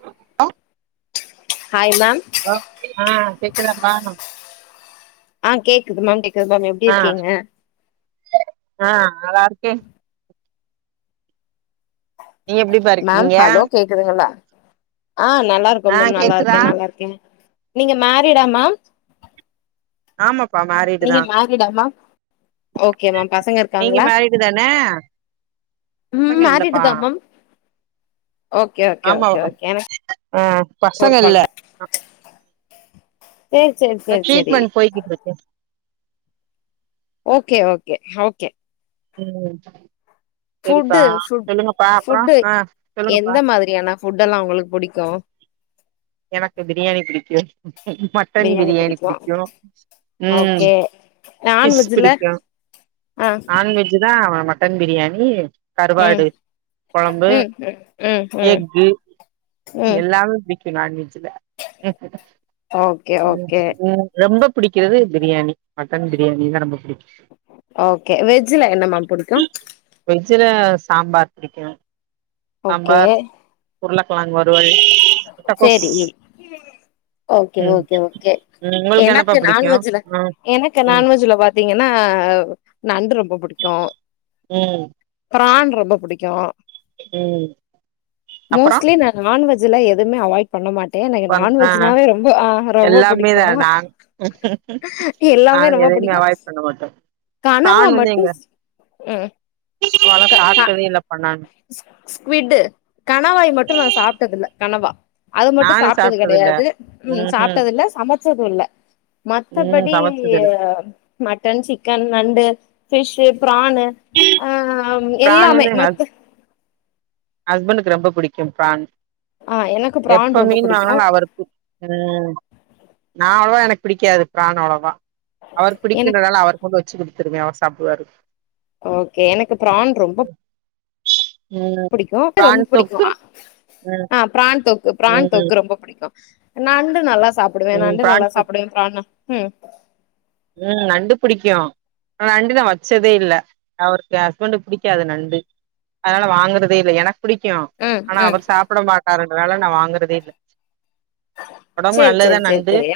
low hi ma'am hello ஆ கேக்குதாப்பா ஆ கேக்குது மேம் கேக்குது மேம் எப்டி இருக்கீங்க அ நல்லா இருக்கே நீ எப்டி பா மேம் இருக்கீங்க ஹலோ கேக்குதுங்களா ஆ நல்லாருக்கோ ஆ மேம் கேக்குதா நல்லாருக்கே நல்லாருக்கே நீங்க மேரிடா மேம் ஆமா நீங்க மேரிடா மேம் ஓகே மேம் பசங்க நீங்க இருக்காங்ளா மேரிடு தான ம் பசங்க மேரிடு இல்லப்பா தா மம் ஓகே ஓகே ஆமா ஓகே ஓகே ஆ பசங்க ஒரு இல்ல கொழந்த சேரி சேர் சேர் சேரி ட்ரீட்மெண்ட் போய்கிட்டு இருக்கு ஓகே ஓகே ஓகே ம் சரிப்பா ஃபுட்டு ஃபுட் சொல்லுங்கப்பா அப்பற ஃபுட்டு ஆ சொல்லுங்கப்பா எந்த மாதிரியான ஃபுட் எல்லா உங்களுக்கு புடிக்கு எனக்கு பிரியாணி பிடிக்கு மட்டன் பிரியாணி பிடிக்கு ம் ஓகே ஃபிஸ் நான்வெஜ்ல பிடிக்கு ஆ நான்வெஜ் தா மட்டன் பிரியணி ம் கருவாடு கொழம்பு ம் ம் ம் ம் எக்கு ம் எல்லாமே பிடி க்கு நான்வெஜ்ல ஓகே ஓகே ம் ரொம்ப புடிக்கிறது பிரியாணி மட்டன் பிரியாணி தா ரொம்ப பிடிக்கு ஓகே வெஜ்ல என்ன மேம் புடிக்கு சில சாம்பார் புடிக்கு ஓகே உருளகெழங்கு வறுவல் முட்டகோஸ் சேரி ஓகே ஓகே ஓகே உங்களுக்கு என்னப்பா எனக்கு பிடிக்கு நான்வெஜ்ல ம் எனக்கு ம் நான்வெஜ்ல பா்த்திங்கனா நண்டு ரொ ரொம்ப புடிக்கு ம் ப்ரான் ரொம்ப புடிக்கு ம் அப்புறோ மோஸ்ட்லி நா நான்வெஜ்ல எதுமே அவாய்ட் பண்ண மாட் எனக்கு பண் ஆ நான்வெஜ்னாவே ரொம்ப அ ரொம்ப எல்லாமே தா புடிக்கு நாங் எல்லாமே நாங்க ரொம்ப அவாய்ட் பண்ண மாட்ட கணவா மட்டு ஸ் அ அம்மாலா க க சாப்ட்டதே இல்லப்பா நானு ஸ் ஸ்குவிட்டு கணவாய் மட்டு நா சாப்ட்டதில்ல கனவா அது மட்டு நானு சாப்ட்டது இல்ல கெடையாது ம் சாப்ட்டதில்ல சமைச்சது இல்ல ம் மத்தபடி சமைச்சது இல்ல மட்டன், சிக்கன், நண்டு, ஃபிஷ்ஷு ப்ரானு அ எல்லாமே மத்த ஹஸ்பெண்டுக்கு ரொம்ப புடிக்கு ப்ரான் ஆ எனக்கு ப்ரான் எப்ப ரொம்ப மீன் புடிக்கு வாங்னாலு அவருக்கு ம் நா அவ்ளவா எனக்கு பிடிக்காது ப்ரான் அவ்ளவா அவருக் எனக் பிடிக்குன்றால அவர்க்கு மட்டு வச்சு குடுத்துருவே அவர் சாப்டுவாரு ஓகே எனக்கு ப்ரான் ரொம்ப ம் புடிக் னோக்கு ரொம்ப பிரான் தொக்கு பிடிக்குமா ம் ஆ ப்ரான் தொக்கு ப்ரான் ம் தொக்கு ரொம்ப புடிக் க்கு நண்டு நல்லா சாப்புடுவே ம் நண்டு நல்லா பிரான் தொக்கு சாப்பிடுவ பிராண ம் ம் நண்டு பிடிக்கு நண்டு நா வச்சதே இல்ல அவருக்கு ஹஸ்பண்ட்க்கு பிடிக்காது நண்டு அதனால வாங்கறதே இல்ல எனக்கு பிடிக்கு ம் ஆனா ம் அவரு சாப்பட மாட்டாருன்றனால நா வாங்கறதே இல்ல ஒடம்புக்கு சேரி நல்லதே சேரி சேரி நண்டு சேரி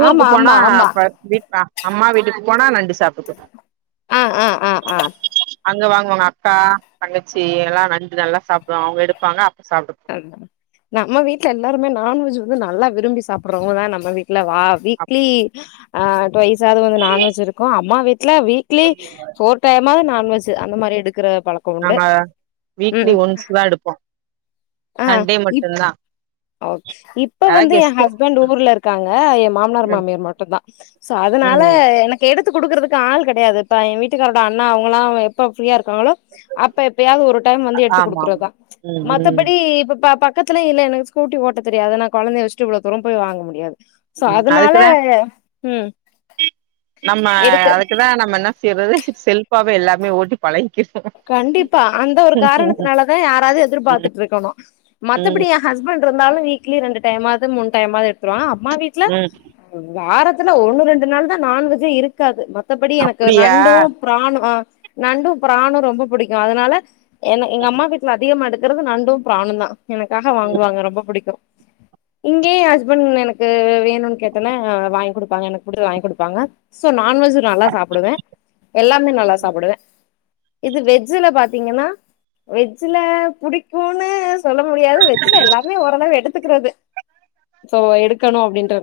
ஊருக்கு ஆமா போனா ஆமா ஆமா அப்ப வீட் அம்மா வீட்டுக்கு போனா நண்டு சாப்டுக்வ ஆ ஆ ஆ ஆ அங்க வாங்குவாங்க அக்கா தங்கச்சி எல்லா நண்டு நல்லா சாப்டுவாங் அவுங்க எடுப்பாங்க அப்ப சாப்ட்டுப்போ நம்ம வீட்டல எல்லாருமே நான்வெஜ் வந்து நல்லா விரும்பி சாப்டறவங்க தா நம்ம வீட் லவா அப் வீக்லி ஆ ட்வைசாது வந்து நான்வெஜ் இருக்கு அம்மா வீட்ல வீக்லி ஃபோர் டைமாது நா ன்வெஜ் அந்த மாரி எடுக்கற நாங்க வீக்லி ஒன்ஸ் தா எடுப்போ ஆ சண்டே இப் மட்டுந்தா ஓகே இப்ப அதா வந்து எ கெஸ்ட்டு ஹஸ்பண்ட் ஊர்ல இருக்காங்க எ மாமனார் ம் மாமியார் மட்டுந்தா சோ அதனால ம் எனக்கு எடுத்து குடுக்கறதுக்கு ஆள் கெடையாதுப்பா எ வீட்டுக்காரோட அண்ணா அவங்களா எப்ப ஃப்ரீயா இருக்காங்களோ அப்ப எப்பயாது ஒரு டைம் வந்து எடுத்து ஆமா ஆமா குடுக்குறதா ம் ம் மத்தபடி இப்ப பா ப க்கத்துல இல்ல எனக்கு ஸ்கூட்டி ஓட்ட தெரியாது நா கொழந்தய வச்சுட்டு இவ்ள தூரம் போய் வாங்க முடியாது சோ ம் அதனால அதுக்குதா ம் நம்ம எடுக்க அதுக்குதா நம்ம என்ன செய்றது ச செல்ஃபாவே எல்லாமே ஓட்டி பழ கண்டிப்பா அந்த ஒரு காரணத்துனாலதா யாராது ம் எதிர்பாத்துட்ருக்கணு மத்தபடி ம் எ ஹஸ்பண்ட் இருந்தாலு வீக்லி ரெண்டு டைமாது மூணு டைமாது எடுத்துருவாங்க அம்மா வீட்ல ம் வாரத் துல ஒண்ணு ரெண்டு நாள் தா நான்வெஜ்ஜே இருக்காது மத்தபடி எனக்கு அப்படியா நண்டு ப்ராண் ஆ நண்டு பிராணு ரொம்ப புடிக்கு அதனால என் எங்க அம்மா வீட்ல அதிகமா எடுத்து இருக்கறது நண்டு பிராணு தா எனக்காக ம் வாங்குவாங்க ரொம்ப புடிக்கு இங்கே ஹஸ்பண்ட் எனக்கு வேணும்ன்னு கேத்தேனே வாங்கி கொடுப்பாங்க எனக்கு புடிச்சத வாங்கி கொடுப்பாங்க சோ ந நான்வெஜ்ஜ் நல்லா சாப்டுவே எல்லாமே நல்லா சாப்டுவே இது வெஜ்ஜல பாத்தீங்கன்னா வெஜ்ஜ்ல புடிக்கூனு சொல்ல முடியாது வெஜ்ல எல்லாமே ஓரளவு எடுத்துக்கிறது சோ எடுக்கணு அப்டின்றது